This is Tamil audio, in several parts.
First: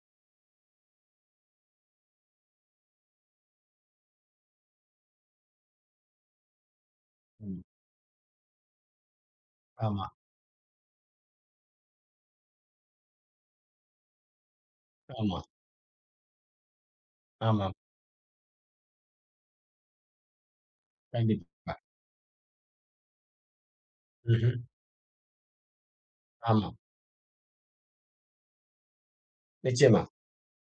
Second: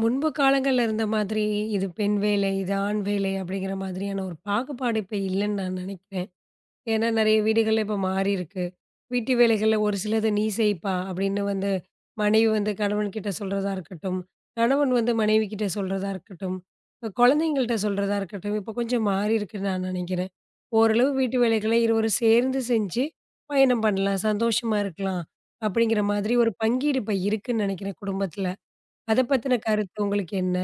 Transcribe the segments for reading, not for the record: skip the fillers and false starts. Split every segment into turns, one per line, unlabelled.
முன்பு காலங்கள்ல இருந்த மாதிரி, இது பெண் வேலை, இது ஆண் வேலை அப்படிங்கிற மாதிரியான ஒரு பாகுபாடு இப்ப இல்லன்னு நான் நினைக்கிறேன். ஏன்னா நெறைய
ம்.
வீடுகள்ல இப்ப மாறியிருக்கு. வீட்டு வேலைகள்ல ஒரு
ஆமா,
சிலது "நீ செய்ப்பா" அப்படின்னு வந்து மனைவி வந்து கணவன்கிட்ட சொல்றதா இருக்கட்டும், கணவன் வந்து
ஆமா,
மனைவிகிட்ட சொல்றதா இருக்கட்டும், இப்ப
ஆமா.
குழந்தைங்கள்ட்ட சொல்றதா இருக்கட்டும், இப்ப கொஞ்சம் மாறியிருக்குன்னு நான் நினைக்கிறேன். ஓரளவு வீட்டு
கண்டிப்பா.
வேலைகளை இருவரும் சேர்ந்து செஞ்சு பயணம் பண்ணலாம்,
ம்ஹ்ம்.
சந்தோஷமா இருக்கலாம் அப்படிங்கிற மாதிரி ஒரு
ஆமா.
பங்கீடு இப்ப இருக்குன்னு நினைக்கிறேன் குடும்பத்துல. அத பத்தின கருத்து
நிச்சயமா.
உங்களுக்கு என்ன?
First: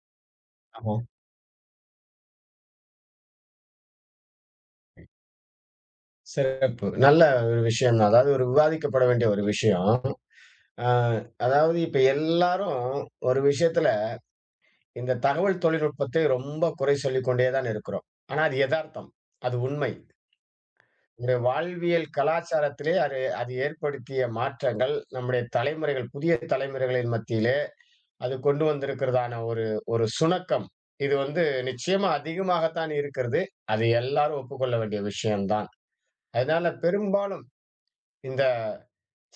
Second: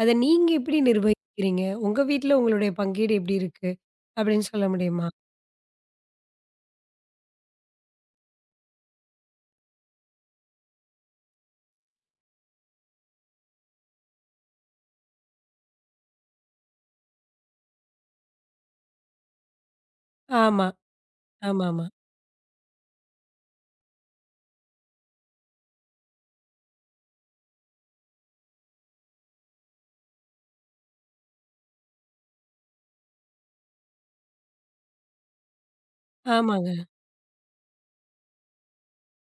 அத நீங்க எப்படி
ஆமா.
நிர்வகிக்கிறீங்க? உங்க வீட்ல உங்களுடைய பங்கீடு எப்படி இருக்கு? அப்படின்னு சொல்ல முடியுமா?
சிறப்பு. நல்ல ஒரு விஷயம் தான். அதாவது ஒரு விவாதிக்கப்பட வேண்டிய ஒரு விஷயம். அ அதாவது இப்ப எல்லாரும் ஒரு விஷயத்துல இந்த தகவல் தொழில்நுட்பத்தை ரொம்ப குறை சொல்லிக் கொண்டே தான் இருக்கிறோம். ஆனா அது எதார்த்தம். அது உண்மை.
ஆமா.
நம்முடைய
ஆமாமா.
வாழ்வியல் கலாச்சாரத்திலே அது அது ஏற்படுத்திய மாற்றங்கள் நம்முடைய தலைமுறைகள், புதிய தலைமுறைகளின் மத்தியிலே அது கொண்டு வந்திருக்கிறதான ஒரு ஒரு சுணக்கம். இது வந்து நிச்சயமா அதிகமாகத்தான் இருக்கிறது. அது எல்லாரும் ஒப்புக்கொள்ள வேண்டிய விஷயம்தான். அதனால
ஆமாங்க.
பெரும்பாலும் இந்த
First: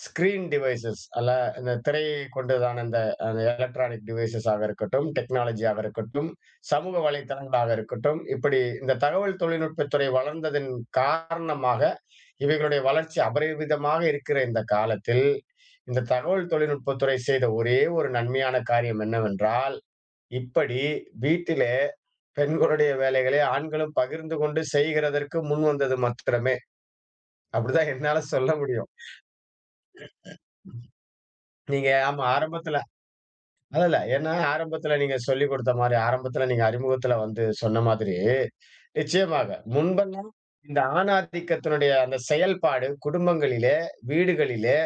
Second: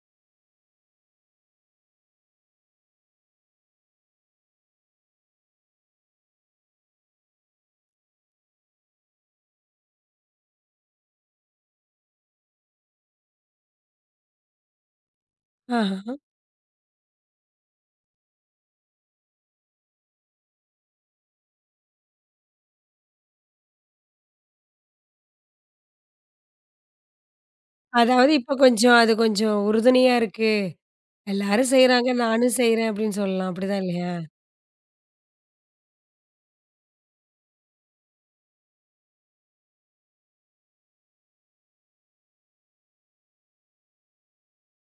ஸ்கிரீன் டிவைஸஸ் அல்ல இந்த திரையை கொண்டதான இந்த அந்த எலக்ட்ரானிக் டிவைஸஸ் ஆக இருக்கட்டும், டெக்னாலஜியாக இருக்கட்டும், சமூக வலைத்தளங்களாக இருக்கட்டும், இப்படி இந்த தகவல் தொழில்நுட்பத் துறை வளர்ந்ததன் காரணமாக இவைகளுடைய வளர்ச்சி அபரிவிதமாக இருக்கிற இந்த காலத்தில், இந்த
ஆஹஹ.
தகவல் தொழில்நுட்பத் துறை செய்த ஒரே ஒரு நன்மையான காரியம் என்னவென்றால் இப்படி வீட்டிலே பெண்களுடைய வேலைகளை ஆண்களும் பகிர்ந்து கொண்டு செய்கிறதற்கு முன் வந்தது மாத்திரமே. அப்படிதான் என்னால
அதாவது
சொல்ல
இப்ப
முடியும்.
கொஞ்சம் அது கொஞ்சம் உறுதுணையா இருக்கு. எல்லாரும்
நீங்க
செய்றாங்க,
ஆமா
நானும்
ஆரம்பத்துல
செய்றேன் அப்படின்னு சொல்லலாம். அப்படிதான்
இல்ல, இல்ல.
இல்லையா?
ஏன்னா ஆரம்பத்துல நீங்க சொல்லிக் கொடுத்த மாரி, ஆரம்பத்துல நீங்க அறிமுகத்துல வந்து சொன்ன மாதிரி, நிச்சயமாக முன்பெல்லாம் இந்த ஆணாதிக்கத்தினுடைய அந்த செயல்பாடு குடும்பங்களிலே, வீடுகளிலே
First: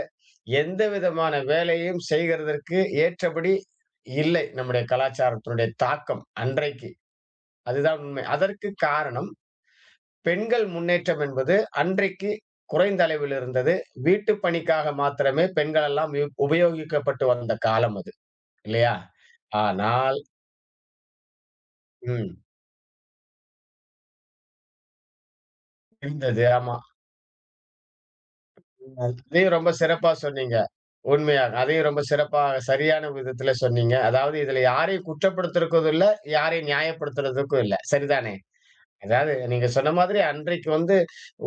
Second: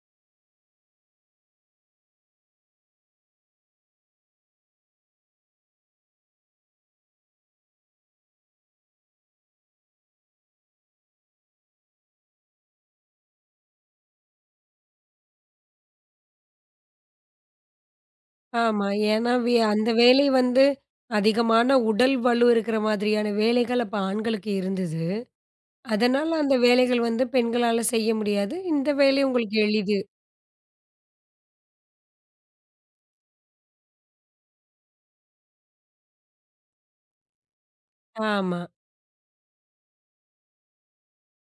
எந்த விதமான வேலையும் செய்கிறதற்கு ஏற்றபடி இல்லை. நம்முடைய கலாச்சாரத்தினுடைய தாக்கம் அன்றைக்கு. அதுதான் உண்மை. அதற்கு காரணம் பெண்கள் முன்னேற்றம் என்பது அன்றைக்கு குறைந்த அளவில் இருந்தது. வீட்டு பணிக்காக மாத்திரமே பெண்கள் எல்லாம் உபயோகிக்கப்பட்டு வந்த காலம் அது.
ஆமா.
இல்லையா?
ஏன்னா அந்த
ஆனால்
வேலை வந்து அதிகமான உடல்
ம்.
வலு இருக்கிற மாதிரியான வேலைகள் அப்ப ஆண்களுக்கு இருந்தது. அதனால
இருந்தது.
அந்த
ஆமா.
வேலைகள் வந்து பெண்களால செய்ய முடியாது. இந்த வேலை
அதையும்
உங்களுக்கு
ரொம்ப
எளிது.
சிறப்பா சொன்னீங்க. உண்மையாக. அதையும் ரொம்ப சிறப்பா சரியான விதத்தில சொன்னீங்க. அதாவது இதுல யாரையும் குற்றப்படுத்துறதுக்கும் இல்ல, யாரையும் நியாயப்படுத்துறதுக்கும் இல்ல. சரிதானே?
ஆமா,
அதாவது நீங்க சொன்ன மாதிரி அன்றைக்கு வந்து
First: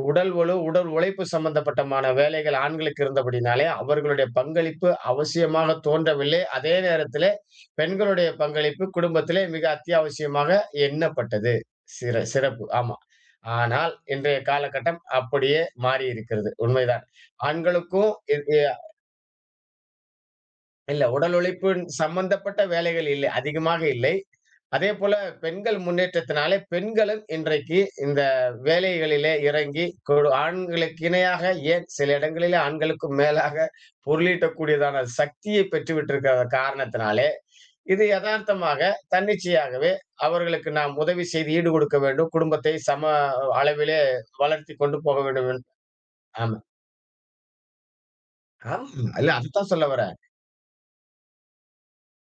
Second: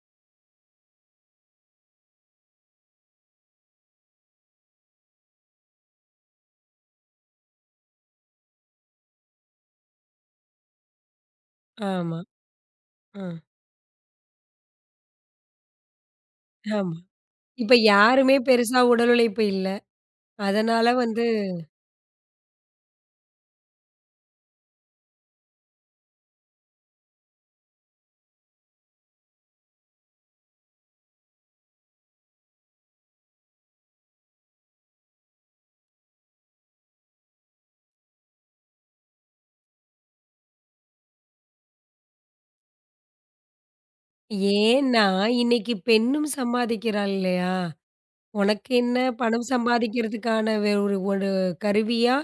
உடல் வலு, உடல் உழைப்பு சம்பந்தப்பட்டமான வேலைகள் ஆண்களுக்கு இருந்தபடினாலே, அவர்களுடைய பங்களிப்பு அவசியமாக தோன்றவில்லை. அதே நேரத்திலே, பெண்களுடைய பங்களிப்பு குடும்பத்திலே மிக அத்தியாவசியமாக எண்ணப்பட்டது.
ஆமா,
சிறப்பு. ஆமா.
ஆ,
ஆனால், இன்றைய காலகட்டம் அப்படியே மாறியிருக்கிறது.
ஆமா.
உண்மைதான்.
இப்ப
ஆண்களுக்கும்
யாருமே
இது
பெருசா உடல் உழைப்பு இல்ல. அதனால
இல்ல
வந்து
உடல் உழைப்பின் சம்பந்தப்பட்ட வேலைகள் இல்லை. அதிகமாக இல்லை. அதே போல பெண்கள் முன்னேற்றத்தினாலே பெண்களும் இன்றைக்கு இந்த வேலைகளிலே இறங்கி ஆண்களுக்கு இணையாக ஏன் சில இடங்களிலே ஆண்களுக்கும் மேலாக பொருளீட்டக்கூடியதான சக்தியை பெற்றுவிட்டிருக்கிற காரணத்தினாலே இது யதார்த்தமாக தன்னிச்சையாகவே அவர்களுக்கு நாம் உதவி செய்து ஈடு கொடுக்க வேண்டும். குடும்பத்தை சம அளவிலே வளர்த்தி கொண்டு
ஏன்னா,
போக வேண்டும் என்று
இன்னைக்கு பெண்ணும்
ஆமா.
சம்பாதிக்கிறாள் இல்லையா? உனக்கு
ஆமா.
என்ன
இல்ல
பணம்
அதத்தான் சொல்ல வரேன்.
சம்பாதிக்கிறதுக்கான ஒரு ஒரு கருவியா,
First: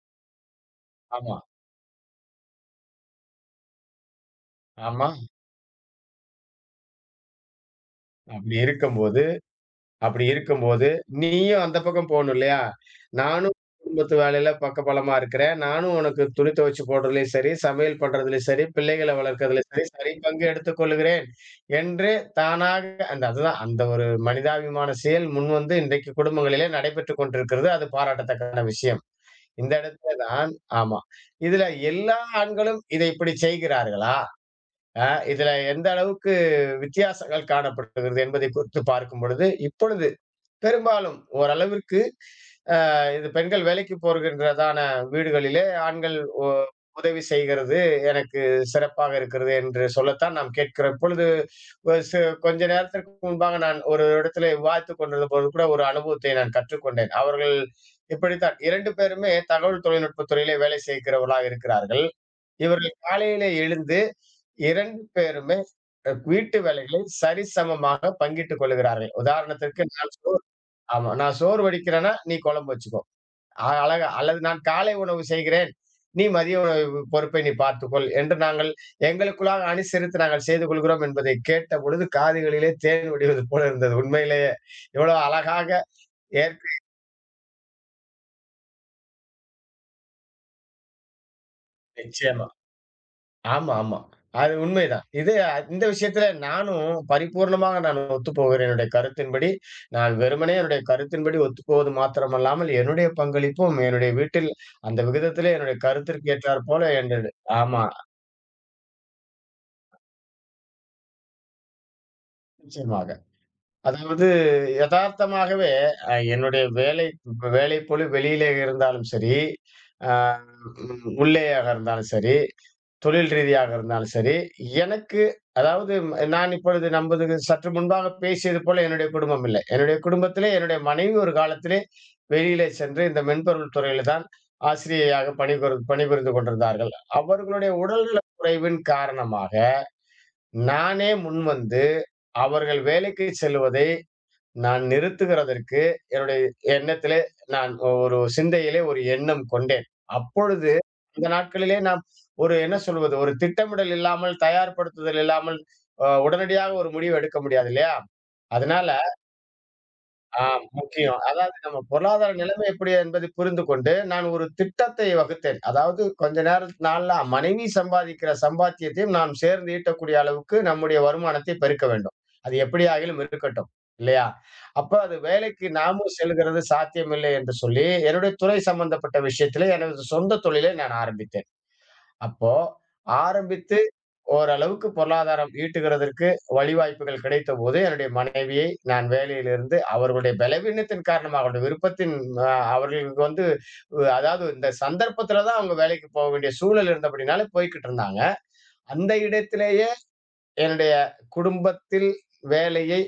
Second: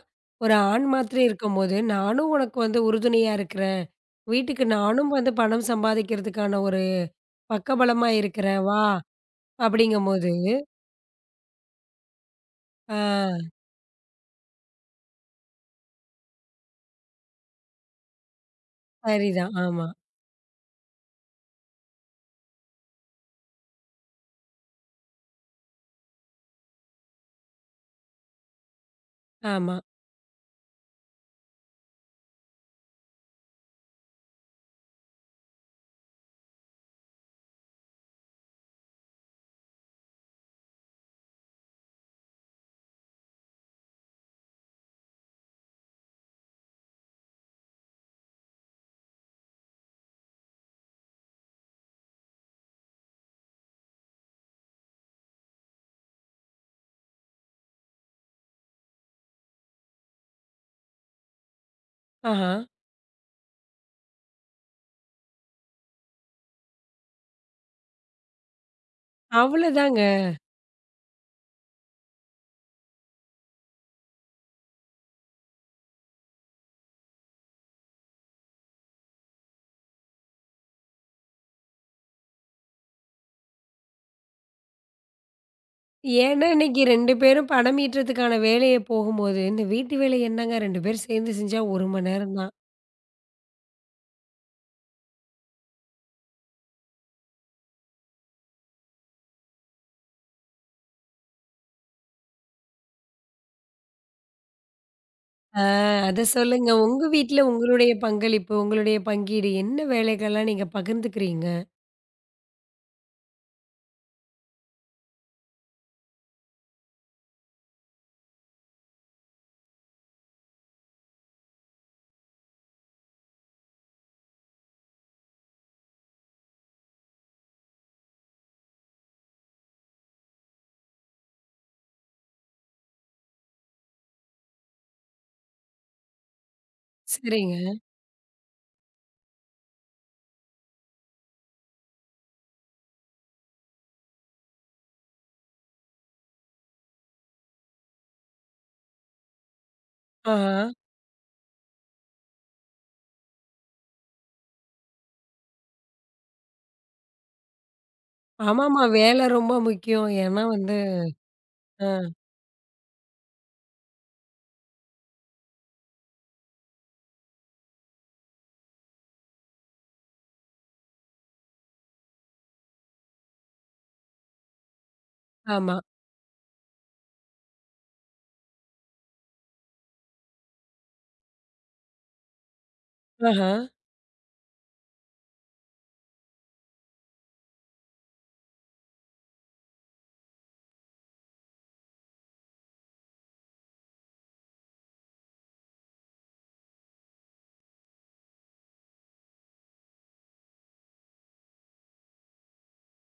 ஒரு ஆண் மாத்திரம்
ஆமா,
இருக்கும்போது, நானும் உனக்கு வந்து உறுதுணையா இருக்கிறேன். வீட்டுக்கு
ஆமா.
நானும் வந்து பணம் சம்பாதிக்கிறதுக்கான ஒரு பக்கபலமா
அப்படி
இருக்கிறேன் வா!
இருக்கும்போது அப்படி
அப்படிங்கும்போது
இருக்கும்போது, நீயும் அந்த பக்கம் போணும் இல்லையா?
ஆ
நானும் குடும்பத்து வேலையில பக்கபலமா இருக்கிறேன். நானும் உனக்கு துணி துவைச்சு போடுறதுலயும் சரி, சமையல் பண்றதுலயும் சரி, பிள்ளைகள
சரிதான்.
வளர்க்கிறதுலயும் சரி,
ஆமா,
சரிபங்கு எடுத்துக்கொள்கிறேன் என்று தானாக அந்த அதுதான் அந்த ஒரு மனிதாபிமான செயல் முன்வந்து இன்றைக்கு குடும்பங்களிலே நடைபெற்றுக் கொண்டிருக்கிறது. அது பாராட்டத்தக்கான விஷயம். இந்த
ஆமா.
இடத்துல தான் ஆமா. இதுல எல்லா ஆண்களும் இதை இப்படி செய்கிறார்களா? அ இதுல எந்த அளவுக்கு வித்தியாசங்கள் காணப்படுகிறது என்பதை குறித்து பார்க்கும் பொழுது, இப்பொழுது பெரும்பாலும் ஓரளவிற்கு இது பெண்கள் வேலைக்கு போகின்றதான வீடுகளிலே ஆண்கள் ஒ உதவி செய்கிறது எனக்கு சிறப்பாக இருக்கிறது என்று சொல்லத்தான் நாம் கேட்கிறோம். இப்பொழுது ஒ சு கொஞ்ச நேரத்திற்கு முன்பாக நான் ஒரு இடத்திலே விவாதித்துக் கொண்டிருந்தபோது கூட ஒரு அனுபவத்தை நான் கற்றுக்கொண்டேன். அவர்கள் இப்படித்தான் 2 பேருமே தகவல் தொழில்நுட்பத் துறையிலே வேலை செய்கிறவர்களாக இருக்கிறார்கள்.
ஆஹா.
இவர்கள் காலையிலே எழுந்து 2 பேருமே வீட்டு வேலைகளை சரிசமமாக பங்கிட்டுக் கொள்ளுகிறார்கள். உதாரணத்திற்கு
அவ்வளதாங்க.
நான் ஆமா. நான் சோறு வடிக்கிறேன்னா, நீ குழம்பு வச்சுக்கோ. அழகா அல்லது நான் காலை உணவு செய்கிறேன். நீ மதிய உணவு பொறுப்பை பார்த்துக்கொள் என்று நாங்கள் எங்களுக்குள்ளாக அனுசரித்து நாங்கள் செய்து கொள்கிறோம் என்பதை கேட்டபொழுது, காதுகளிலே தேன் வடிவது போல இருந்தது. உண்மையிலேயே எவ்வளோ அழகாக
ஏன்னா
ஏற்க
இன்னைக்கு 2 பேரும் பணம் ஈட்டுறதுக்கான வேலைய போகும்போது, இந்த வீட்டு வேலை என்னங்க 2 பேரும் சேர்ந்து செஞ்சா 1 மணி நேரம்
நிச்சயமா.
தான்.
ஆமா, ஆமா. அது உண்மைதான். இந்த விஷயத்துல நானும் பரிபூர்ணமாக நான் ஒத்துப்போகிறேன். என்னுடைய கருத்தின்படி, நான் வெறுமனே என்னுடைய கருத்தின்படி ஒத்துப்போவது மாத்திரமல்லாமல், என்னுடைய பங்களிப்பும் என்னுடைய வீட்டில் அந்த விகிதத்திலே என்னுடைய
அத
கருத்திற்கு
சொல்லுங்க.
ஏற்றாற்போல
உங்க
என்னுடைய
வீட்ல
ஆமா,
உங்களுடைய பங்களிப்பு, உங்களுடைய பங்கீடு என்ன வேலைகள்லாம் நீங்க பகிர்ந்துக்கிறீங்க?
நிச்சயமாக. அதாவது எதார்த்தமாகவே என்னுடைய வேலைப்பளு வெளியிலே இருந்தாலும் சரி, அ ம் உள்ளேயாக இருந்தாலும் சரி, தொழில் ரீதியாக இருந்தாலும் சரி, எனக்கு நான் இப்பொழுது நமது சற்று முன்பாக பேசியது போல என்னுடைய குடும்பம் இல்லை. என்னுடைய குடும்பத்திலே என்னுடைய மனைவி ஒரு காலத்திலே வெளியிலே சென்று இந்த மென்பொருள் துறையில தான் ஆசிரியையாக பணிபுரிந்து கொண்டிருந்தார்கள்.
சரிங்க.
அவர்களுடைய உடல்நலக் குறைவின் காரணமாக, நானே முன்வந்து அவர்கள் வேலைக்கு செல்வதை நான் நிறுத்துகிறதற்கு என்னுடைய எண்ணத்திலே நான் ஒரு சிந்தையிலே ஒரு எண்ணம் கொண்டேன்.
ஆஹா.
அப்பொழுது இந்த நாட்களிலே நாம் ஒரு என்ன சொல்வது? ஒரு திட்டமிடல் இல்லாமல், தயார்படுத்துதல் இல்லாமல், உடனடியாக ஒரு முடிவு எடுக்க முடியாது இல்லையா?
ஆமாமா.
அதனால
வேலை ரொம்ப முக்கியம். ஏன்னா
ஆ
வந்து
முக்கியம். அதாவது நம்ம
ஆ,
பொருளாதார நிலைமை எப்படி என்பதை புரிந்து கொண்டு, நான் ஒரு திட்டத்தை வகுத்தேன். அதாவது கொஞ்ச நேர நாள்ல மனைவி சம்பாதிக்கிற சம்பாத்தியத்தையும் நாம் சேர்ந்து ஈட்டக்கூடிய அளவுக்கு நம்முடைய வருமானத்தை பெருக்க வேண்டும். அது எப்படியாகிலும் இருக்கட்டும். இல்லையா? அப்ப அது வேலைக்கு
ஆமா.
நாமும் செல்கிறது சாத்தியமில்லை என்று சொல்லி, என்னுடைய துறை சம்பந்தப்பட்ட விஷயத்திலே எனது சொந்த தொழிலை நான் ஆரம்பித்தேன். அப்போ
ஆஹா,
ஆரம்பித்த ஓரளவுக்கு பொருளாதாரம் ஈட்டுகிறதற்கு வழிவாய்ப்புகள் கிடைத்தபோது, என்னுடைய மனைவியை நான் வேலையிலிருந்து அவர்களுடைய பலவீனத்தின் காரணமாக, அவருடைய விருப்பத்தின் அ அவர்களுக்கு வந்து அதாவது இந்த சந்தர்ப்பத்தில தான் அவங்க வேலைக்கு போக வேண்டிய சூழல் இருந்தபடினால போய்க்கிட்டு இருந்தாங்க. அந்த இடத்திலேயே என்னுடைய குடும்பத்தில் வேலையை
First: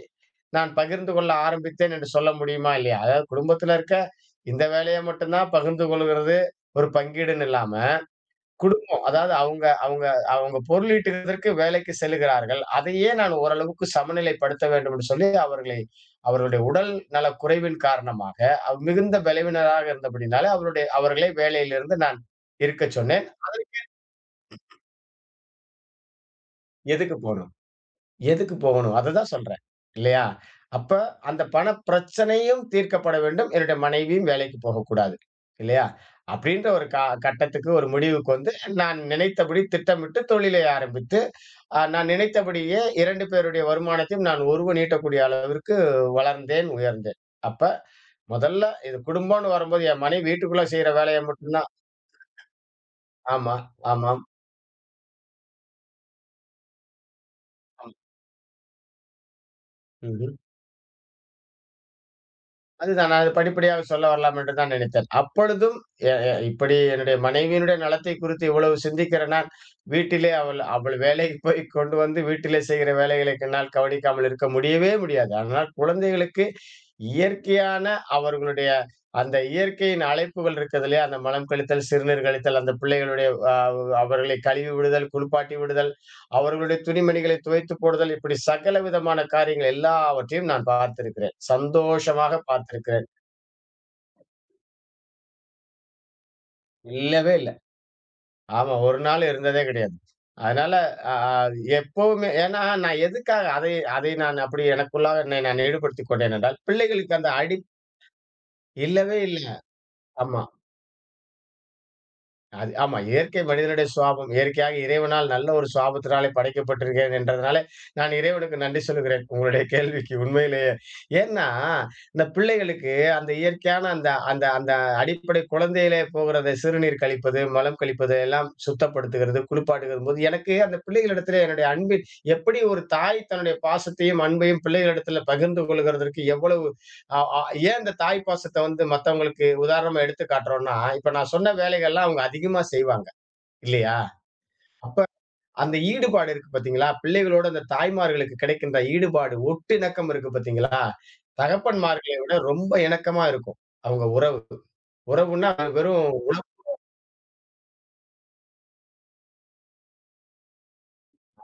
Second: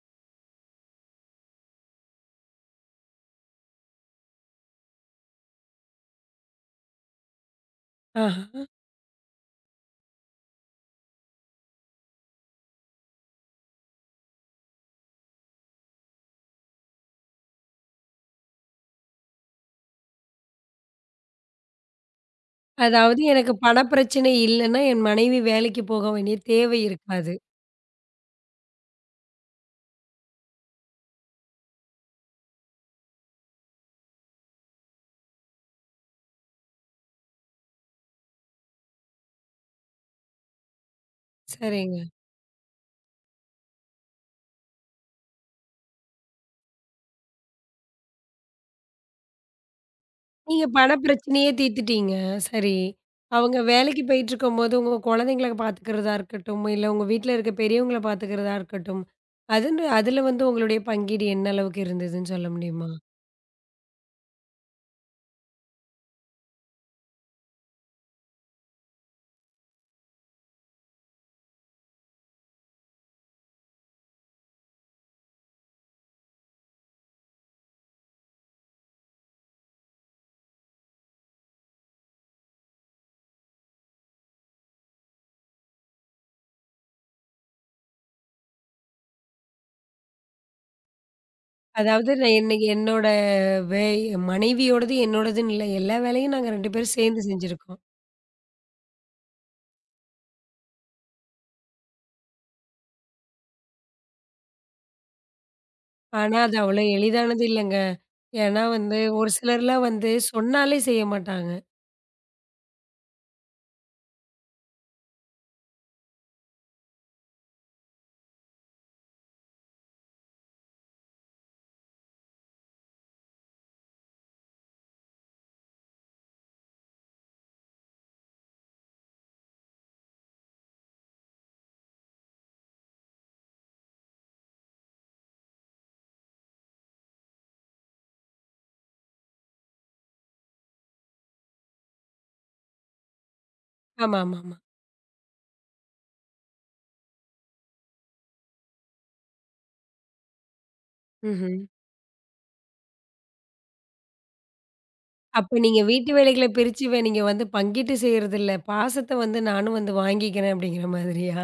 நான் பகிர்ந்து கொள்ள ஆரம்பித்தேன் என்று சொல்ல முடியுமா? இல்லையா? அதாவது குடும்பத்தில இருக்க இந்த வேலைய மட்டும் தான் பகிர்ந்து கொள்கிறது, ஒரு பங்கீடுன்னு இல்லாம,
ஆஹா.
குடும்பம். அதாவது அவங்க அவங்க அவங்க பொருளீட்டுவதற்கு வேலைக்கு செல்லுகிறார்கள். அதையே நான் ஓரளவுக்கு சமநிலைப்படுத்த வேண்டும் என்று சொல்லி அவர்களை அவர்களுடைய உடல் நலக் குறைவின் காரணமாக, மிகுந்த பலவீனராக இருந்தபடினால அவருடைய அவர்களை வேலையிலிருந்து நான் இருக்கச்
அதாவது
சொன்னேன்.
எனக்கு பண பிரச்சனை இல்லன்னா, என் மனைவி வேலைக்கு போக வேண்டிய தேவை
எதுக்கு
இருக்காது.
போணும்? எதுக்கு போகணும்? அததான் சொல்றேன். இல்லையா? அப்ப அந்த பணப் பிரச்சனையும் தீர்க்கப்பட வேண்டும். என்னுடைய மனைவியும் வேலைக்கு போகக்கூடாது. இல்லையா? அப்படின்ற ஒரு கட்டத்துக்கு ஒரு முடிவுக்கு வந்து நான் நினைத்தபடி திட்டமிட்டு தொழிலை ஆரம்பித்து ஆ,
சரிங்க.
நான் நினைத்தபடியே 2 பேருடைய வருமானத்தையும் நான் ஒருவன் ஈட்டக்கூடிய அளவிற்கு வளர்ந்தேன், உயர்ந்தேன். அப்ப முதல்ல இது குடும்பம்னு வரும்போது என் மனைவி
நீங்க
வீட்டுக்குள்ள செய்ற வேலைய
பணப்பிரச்சனையே
மட்டும் தான்
தீர்த்துட்டீங்க. சரி.
ஆமா,
அவங்க வேலைக்கு
ஆமாம்.
போயிட்டுருக்கும்போது, உங்க குழந்தைங்கள பாத்துக்கிறதா இருக்கட்டும், இல்ல உங்க வீட்ல இருக்க பெரியவங்கள பாத்துக்கிறதா இருக்கட்டும், அதுன்னு அதுல
ம்ஹ்ம்.
வந்து உங்களுடைய பங்கீடு என்ன அளவுக்கு இருந்ததுன்னு சொல்ல முடியுமா?
அதுதான் நான் அது படிப்படியாக சொல்ல வரலாம் என்று தான் நினைத்தேன். அப்பொழுதும் எ எ இப்படி என்னுடைய மனைவியினுடைய நலத்தை குறித்து இவ்வளவு சிந்திக்கிற நான், வீட்டிலே அவள் அவள் வேலைக்கு போய் கொண்டு வந்து வீட்டிலே செய்கிற வேலைகளை என்னால் கவனிக்காமல் இருக்க முடியவே முடியாது. ஆனால் குழந்தைகளுக்கு இயற்கையான அவர்களுடைய அந்த இயற்கையின் அழைப்புகள் இருக்குது இல்லையா? அந்த மலம் கழித்தல், சிறுநீர் கழித்தல், அந்த பிள்ளைகளுடைய அ அவர்களை கழுவி விடுதல், குளிப்பாட்டி விடுதல், அவர்களுடைய துணிமணிகளை துவைத்து போடுதல் இப்படி சகல விதமான காரியங்கள் எல்லாவற்றையும் நான் பார்த்திருக்கிறேன்.
அதாவது நான்
சந்தோஷமாக
என்னோட
பார்த்திருக்கிறேன்.
வே மனைவியோடது என்னோடதுன்னு இல்ல. எல்லா வேலையும் நாங்க 2 பேரும் சேர்ந்து
இல்லவே இல்ல.
செஞ்சிருக்கோம்.
ஆமா, ஒரு நாள் இருந்ததே கிடையாது. அதனால அ அ எப்பவுமே ஏன்னா நான் எதுக்காக அதை அதை நான் அப்படி எனக்குள்ளாக என்னை நான் ஈடுபடுத்திக் கொண்டேன்
ஆனா, அது
என்றால்,
அவ்வளோ
பிள்ளைகளுக்கு அந்த
எளிதானது
அடி
இல்லங்க. ஏன்னா வந்து,
இல்லவே
ஒரு
இல்ல.
சிலர்லாம் வந்து
ஆமா.
சொன்னாலே செய்ய மாட்டாங்க.
அது ஆமா. இயற்கை மனிதனுடைய சுவாபம். இயற்கையாக இறைவனால் நல்ல ஒரு சுவாபத்தினாலே படைக்கப்பட்டிருக்கிறேன் என்றதுனால, நான் இறைவனுக்கு நன்றி சொல்லுகிறேன். உங்களுடைய கேள்விக்கு உண்மையிலேயே. ஏன்னா, இந்த பிள்ளைகளுக்கு அந்த இயற்கையான அந்த அந்த அந்த அடிப்படை குழந்தையிலே போகிறத சிறுநீர் கழிப்பது, மலம் கழிப்பது எல்லாம் சுத்தப்படுத்துகிறது, குளிப்பாட்டுகிறபோது எனக்கு அந்த பிள்ளைகளிடத்திலே என்னுடைய அன்பின் எப்படி ஒரு தாய் தன்னுடைய பாசத்தையும், அன்பையும் பிள்ளைகளிடத்தில பகிர்ந்து கொள்ளுகிறதற்கு எவ்வளவு அ அ ஏன் இந்த தாய் பாசத்த வந்து மத்தவங்களுக்கு உதாரணமா எடுத்து காட்டுறோம்ன்னா, இப்ப நான் சொன்ன வேலைகள்லாம் அவங்க அதிகமா செய்வாங்க, இல்லையா?
ஆமாமாமா.
அப்ப அந்த ஈடுபாடு இருக்கு பார்த்தீங்களா? பிள்ளைகளோட அந்த தாய்மார்களுக்கு கிடைக்கின்ற ஈடுபாடு, ஒட்டு இணக்கம் இருக்கு பார்த்தீங்களா?
ம்ஹ்ம்.
தகப்பன்மார்களை விட ரொம்ப இணக்கமா இருக்கும். அவங்க உறவு. உறவுன்னா
அப்ப
அது
நீங்க
வெறும்
வீட்டு வேலைகள பிரிச்சு நீங்க வந்து பங்கிட்டு செய்றதில்ல. பாசத்த வந்து நானும் வந்து வாங்கிக்கிறேன் அப்படிங்கிற மாதிரியா?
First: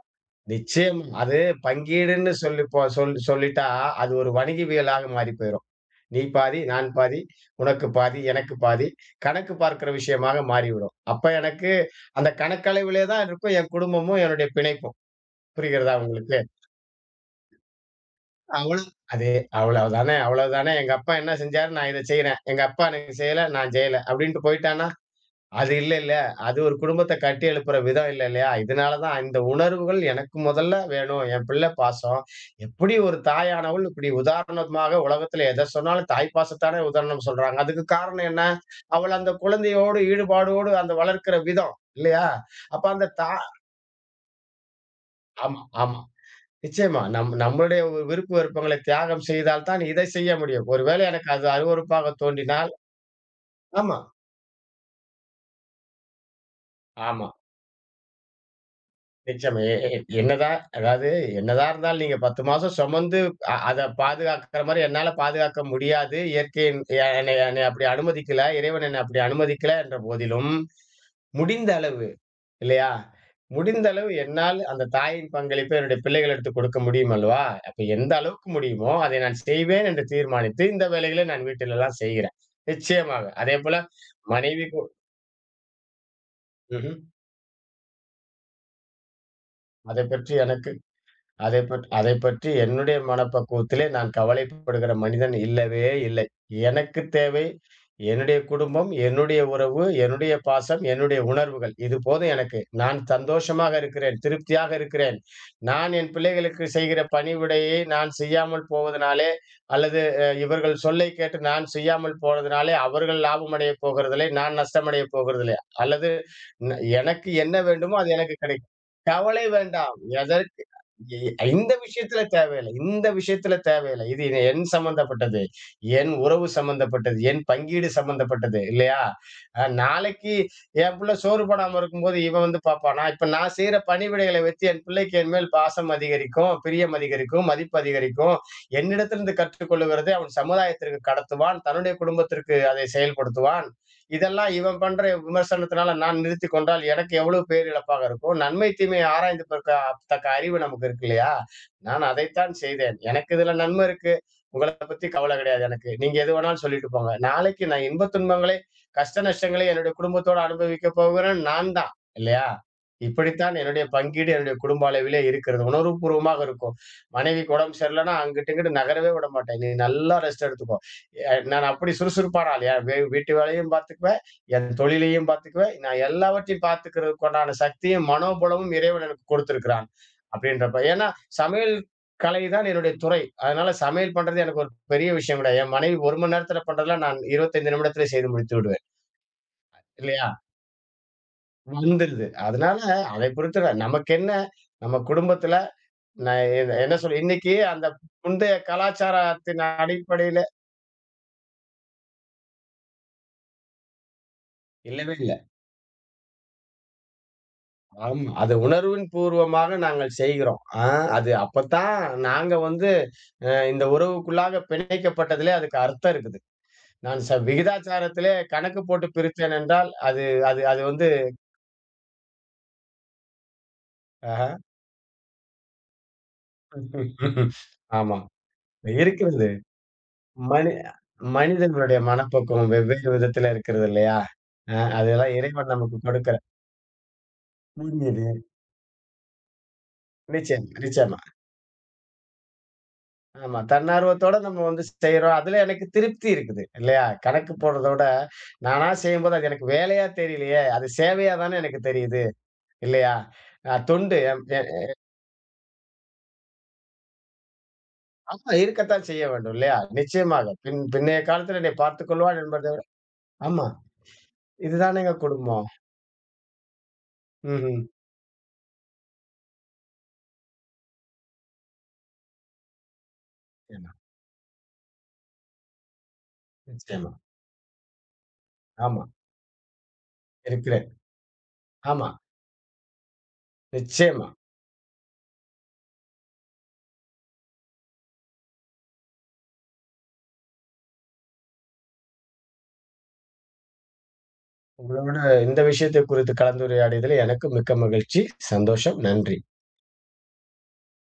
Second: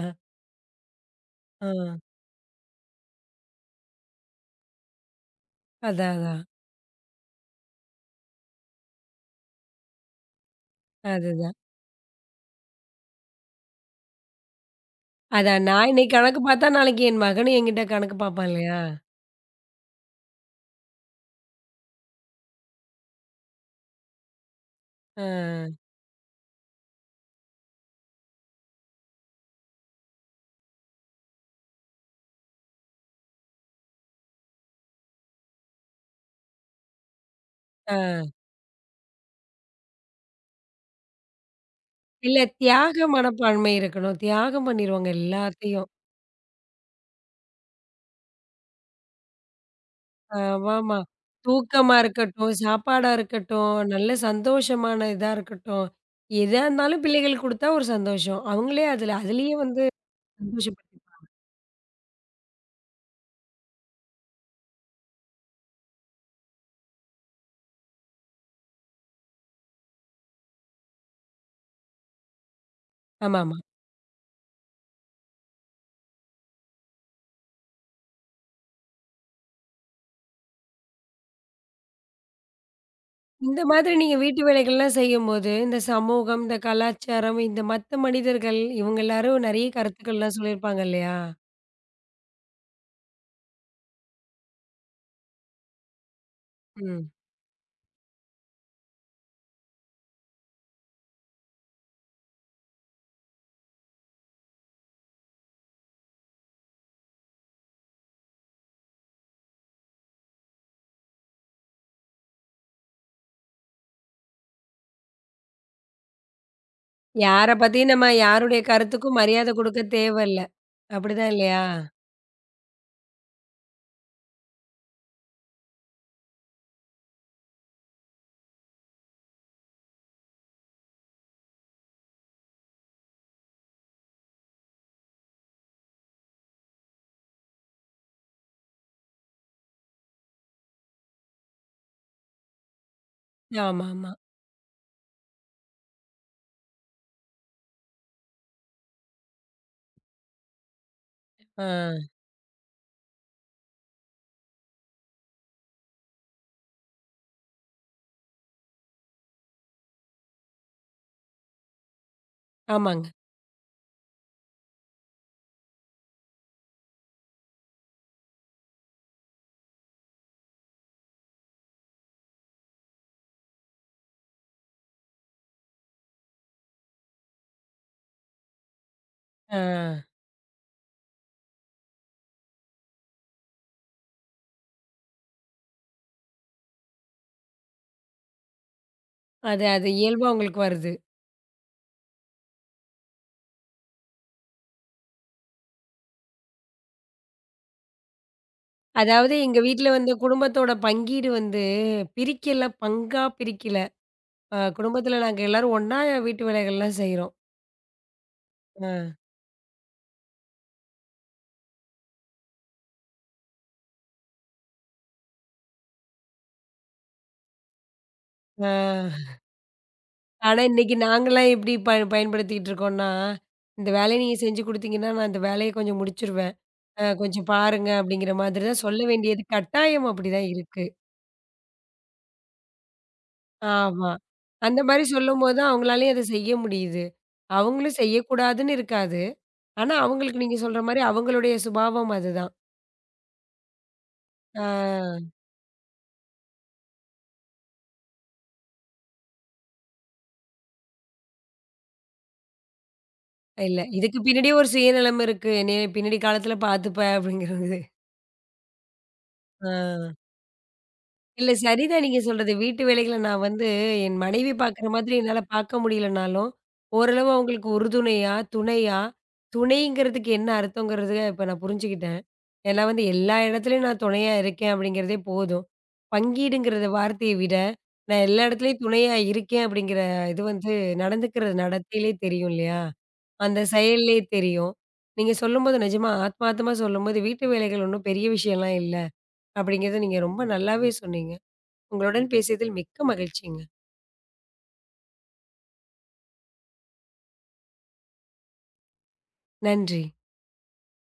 நிச்சயம் அது
ஆ.
பங்கீடுன்னு சொல்லி போ சொல் சொல்லிட்டா, அது ஒரு வணிகவியலாக மாறி போயிரும்.
அதான்,
நீ
அதான்.
பாதி, நான் பாதி, உனக்கு பாதி, எனக்கு பாதி, கணக்கு பார்க்கிற விஷயமாக மாறிவிடும். அப்ப
அதுதான்.
எனக்கு அந்த கணக்களவிலே தான் இருக்கும் என் குடும்பமும், என்னுடைய பிணைப்பும்.
அதான் நான்
புரிகிறதா
இன்னைக்கு
உங்களுக்கு?
கணக்கு பார்த்தா, நாளைக்கு என் மகனும் என்கிட்ட கணக்கு பார்ப்பான் இல்லையா?
அவ்வளவு அது அவ்வளவுதானே, அவ்வளவுதானே. எங்க அப்பா என்ன செஞ்சாரு, நான் இத செய்றேன். எங்க அப்பா எனக்கு செய்யல, நான் செய்யல அப்டின்ட்டு போயிட்டானா?
ஆ,
அது இல்லல்ல. அது ஒரு குடும்பத்த கட்டி எழுப்புற விதம் இல்ல இல்லையா? இதனால தான் இந்த உணர்வுகள் எனக்கு முதல்ல வேணும். என் பிள்ளை பாசம். எப்படி ஒரு தாயானவள் இப்படி உதாரணமாக உலகத்தில எத சொன்னாலும் தாய் பாசத்தானே உதாரணம் சொல்றாங்க. அதுக்கு
ஆ.
காரணம் என்ன? அவள் அந்த குழந்தையோடு ஈடுபாடோடு அந்த வளர்க்கிற விதம். இல்லையா?
இல்ல
அப்ப
தியாக
அந்த தா
மனப்பான்மை இருக்கணும். தியாகம் பண்ணிருவாங்க
ஆமா,
எல்லாத்தையும்.
ஆமா. நிச்சயமா. நம்முடைய விருப்பு வெறுப்புகளை தியாகம் செய்தால் தான் இதை செய்ய முடியும்.
ஆமாமா.
ஒருவேளை எனக்கு அது
தூக்கமா
அருவருப்பாக
இருக்கட்டும்,
தோன்றினால்
சாப்பாடா இருக்கட்டும்,
ஆமா,
நல்ல சந்தோஷமான இதா இருக்கட்டும். எதா இருந்தாலும்
ஆமா.
பிள்ளைகளுக்கு குடுத்தா ஒரு சந்தோஷம். அவங்களே அதுல அதுலயே
நிச்சயமா. எ
வந்து
எ என்னதான் அதாவது
சந்தோஷப்படுத்திப்பாங்க.
என்னதான் இருந்தாலும் நீங்க 10 மாசம் சுமந்து அத பாதுகாக்கிற மாரி என்னால பாதுகாக்க முடியாது. இயற்கையின் எ என்னை என்னை அப்படி அனுமதிக்கல. இறைவன் என்னை அப்படி அனுமதிக்கல என்ற போதிலும், முடிந்த அளவு இல்லையா?
ஆமாமா.
முடிந்த அளவு என்னால் அந்த தாயின் பங்களிப்பை என்னுடைய பிள்ளைகளிடத்து கொடுக்க முடியும் அல்லவா? அப்ப எந்த அளவுக்கு முடியுமோ, அதை நான் செய்வேன் என்று தீர்மானித்து, இந்த வேலைகளை நான் வீட்டிலெல்லாம் செய்கிறேன். நிச்சயமாக.
இந்த
அதேபோல
மாதிரி நீங்க வீட்டு
மனைவிக்கு
வேலைகள்லாம் செய்யும்போது, இந்த சமூகம், இந்த
ம்ஹ்ம்.
கலாச்சாரம், இந்த மத்த மனிதர்கள் இவங்க எல்லாரும் நெறைய
அதைப் பற்றி
கருத்துக்கள்லாம்
எனக்கு
சொல்லியிருப்பாங்க இல்லையா?
அதைப் பற்றி என்னுடைய மனப்பக்குவத்திலே நான் கவலைப்படுகிற மனிதன் இல்லவே இல்லை. எனக்குத்
ம்.
தேவை, என்னுடைய குடும்பம், என்னுடைய உறவு, என்னுடைய பாசம், என்னுடைய உணர்வுகள். இது போதும் எனக்கு. நான் சந்தோஷமாக இருக்கிறேன், திருப்தியாக இருக்கிறேன். நான் என் பிள்ளைகளுக்கு செய்கிற பணிவிடையை நான் செய்யாமல் போவதனாலே, அல்லது இவர்கள் சொல்லைக் கேட்டு நான் செய்யாமல் போனதினாலே, அவர்கள் லாபம் அடையப் போகிறதில்லை, நான் நஷ்டமடையப் போகிறதில்லை. அல்லது ந எனக்கு
யார
என்ன
பத்தியும்
வேண்டுமோ
நம்ம
அது எனக்குக்
யாருடைய
கிடைக்கும்.
கருத்துக்கும்
கவலை
மரியாதை குடுக்க
வேண்டாம்.
தேவையில்ல.
எதற் இ
அப்படிதான் இல்லையா?
இந்த விஷயத்துல தேவையில்ல. இந்த விஷயத்துல தேவையில்ல. இது இனி என் சம்பந்தப்பட்டது. என் உறவு சம்பந்தப்பட்டது. என் பங்கீடு சம்பந்தப்பட்டது. இல்லையா? நாளைக்கு என் பிள்ளை சோறு போடாம இருக்கும்போது, இவன் வந்து பார்ப்பானா? இப்ப நான் செய்ற பணிவிடைகளை வைத்து என் பிள்ளைக்கு என் மேல் பாசம் அதிகரிக்கும், பிரியம் அதிகரிக்கும், மதிப்பு அதிகரிக்கும். என்னிடத்திலிருந்து கற்றுக்கொள்ளுகிறதை அவன் சமுதாயத்திற்கு கடத்துவான். தன்னுடைய குடும்பத்திற்கு அதை செயல்படுத்துவான்.
ஆமாமா.
இதெல்லாம் இவன் பண்ற விமர்சனத்தினால நான் நிறுத்திக் கொண்டால் எனக்கு எவ்வளவு பேரிழப்பாக இருக்கும்? நன்மை தீமையை ஆராய்ந்து பார்க்க தக்க அறிவு நமக்கு இருக்கு இல்லையா?
ஆ.
நான் அதைத்தான் செய்தேன். எனக்கு இதுல நன்மை இருக்கு. உங்களை பத்தி கவலை கிடையாது எனக்கு. நீங்க எது வேணாலும் சொல்லிட்டு போங்க. நாளைக்கு நான் இன்ப துன்பங்களை கஷ்ட நஷ்டங்களை என்னுடைய குடும்பத்தோட அனுபவிக்க போகிறேன் நான் தான். இல்லையா?
ஆமாங்க.
இப்படித்தான் என்னுடைய பங்கீடு என்னுடைய குடும்ப அளவிலே இருக்கிறது. உணர்வுபூர்வமாக இருக்கும். மனைவிக்கு உடம்பு சரியில்லைன்னா அங்கிட்டு இங்கிட்டு நகரவே விட மாட்டேன். நீ நல்லா ரெஸ்ட் எடுத்துக்கோ. எ நான் அப்படி சுறுசுறுப்பான ஆள். என் வீட்டு வேலையும் பார்த்துக்குவேன், என் தொழிலையும் பார்த்துக்குவேன். நான் எல்லாவற்றையும் பார்த்துக்கிறதுக்கு உண்டான சக்தியும், மனோபலமும் இறைவன் எனக்கு
ஆ.
கொடுத்திருக்கிறான். அப்படின்றப்ப ஏன்னா சமையல் கலை தான் என்னுடைய துறை. அதனால சமையல் பண்றது எனக்கு ஒரு பெரிய விஷயம் கிடையாது. என் மனைவி 1 மணி நேரத்தில பண்றதெல்லாம் நான் 25 நிமிடத்திலே செய்து முடித்து விடுவேன்.
அது அது இயல்பா
இல்லையா?
உங்களுக்கு வருது.
வந்துருது. அதனால அதை பொறுத்து நமக்கென்ன நம்ம குடும்பத்தில நான் என்ன என்ன சொல்ல இன்னைக்கு அந்த முந்தைய
அதாவது எங்க
கலாச்சாரத்தின்
வீட்ல வந்து
அடிப்படையில
குடும்பத்தோட பங்கீடு வந்து பிரிக்கல, பங்கா பிரிக்கல.
இல்லவே
குடும்பத்தில
இல்ல.
நாங்க எல்லாரும் ஒண்ணா வீட்டு வேலைகள்லாம் செய்றோம்.
ஆமா. அது
ஆ.
உணர்வின் பூர்வமாக நாங்கள் செய்கிறோம். ஆ அது அப்பத்தான் நாங்க வந்து இந்த உறவுக்குள்ளாக பிணைக்கப்பட்டதிலே அதுக்கு அர்த்தம் இருக்குது. நான் விகிதாச்சாரத்திலே
ஆ.
கணக்கு போட்டு பிரித்தேன் என்றால், அது
ஆனா,
அது அது
இன்னைக்கு
வந்து
நாங்கலாம் எப்படி பயன்படுத்திக்கிட்டு இருக்கோம்னா, இந்த வேலைய நீங்க
ஆஹா.
செஞ்சு குடுத்தீங்கன்னா, நான் இந்த வேலைய கொஞ்சம் முடிச்சுருவேன். கொஞ்சம் பாருங்க
ஆமா.
அப்படிங்கிற மாதிரி தான் சொல்ல வேண்டியது
இருக்கிறது.
கட்டாயம் அப்படிதான்
மனி
இருக்கு.
மனிதர்களுடைய மனப்பக்குவம் வெவ்வேறு விதத்தில இருக்கிறது
ஆமா.
இல்லையா?
அந்த மாரி
அதெல்லாம்
சொல்லும்போது தான்
இறைவன் நமக்கு
அவங்களாலயும் அத
கொடுக்கிற
செய்ய முடியுது. அவங்களும்
முடியுது.
செய்யக்கூடாதுன்னு இருக்காது. ஆனா, அவங்களுக்கு நீங்க
நிச்சயம்,
சொல்ற மாரி
நிச்சயமா.
அவங்களுடைய சுபாவம் அதுதான்.
ஆமா. தன்னார்வத்தோட நம்ம
ஆ
வந்து செய்றோம். அதுல எனக்கு திருப்தி இருக்குது. இல்லையா? கணக்கு போடுறத விட, நானா செய்யும்போது அது எனக்கு வேலையா தெரியலையே! அது சேவையா தானே எனக்கு தெரியுது. இல்லையா? அ
இல்ல.
தொண்டு
இதுக்கு
எம்
பின்னாடியே
எ
ஒரு சுயநலம் இருக்கு. என்னைய பின்னாடி காலத்துல பார்த்துப்ப அப்படிங்கிறது.
ஆமா இருக்கத்தான் செய்ய வேண்டும். இல்லையா?
ஆ.
நிச்சயமாக. பின்னைய
இல்ல
காலத்துல என்னை
சரிதான்
பார்த்துக்
நீங்க
கொள்வான்
சொல்றது.
என்பதை
வீட்டு
விட
வேலைகள நான் வந்து
ஆமா.
என் மனைவி பார்க்குற மாதிரி
இதுதானேங்க
என்னால
குடும்பம்.
பார்க்க முடியலனாலும், ஓரளவு அவங்களுக்கு
ம்ஹ்ம்.
உறுதுணையா, துணையா, துணைங்கிறதுக்கு என்ன அர்த்தங்கிறத இப்ப நான் புரிஞ்சுக்கிட்டேன். ஏன்னா வந்து எல்லா இடத்துலயும்
நிச்சயமா,
நான் துணையா இருக்கேன் அப்படிங்கிறதே போதும். பங்கீடுங்கிறத
நிச்சயமா.
வார்த்தைய விட, நான் எல்லா இடத்துலயும்
ஆமா.
துணையா இருக்கேன் அப்படிங்கிற இது வந்து
இருக்கிறேன்.
நடந்துக்கிற
ஆமா.
நடத்தையிலே தெரியும் இல்லையா? அந்த செயல்லயே
நிச்சயமா.
தெரியும். நீங்க சொல்லும்போது நிஜமா ஆத்மார்த்தமா சொல்லும்போது வீட்டு வேலைகள் ஒண்ணும் பெரிய விஷயம்லாம் இல்ல. அப்படிங்கிறத நீங்க ரொம்ப நல்லாவே சொன்னீங்க. உங்களுடன் பேசியதில் மிக்க மகிழ்ச்சிங்க.
உங்களோட இந்த விஷயத்தை குறித்து கலந்துரையாடியதில் எனக்கும் மிக்க மகிழ்ச்சி. சந்தோஷம். நன்றி.
நன்றி.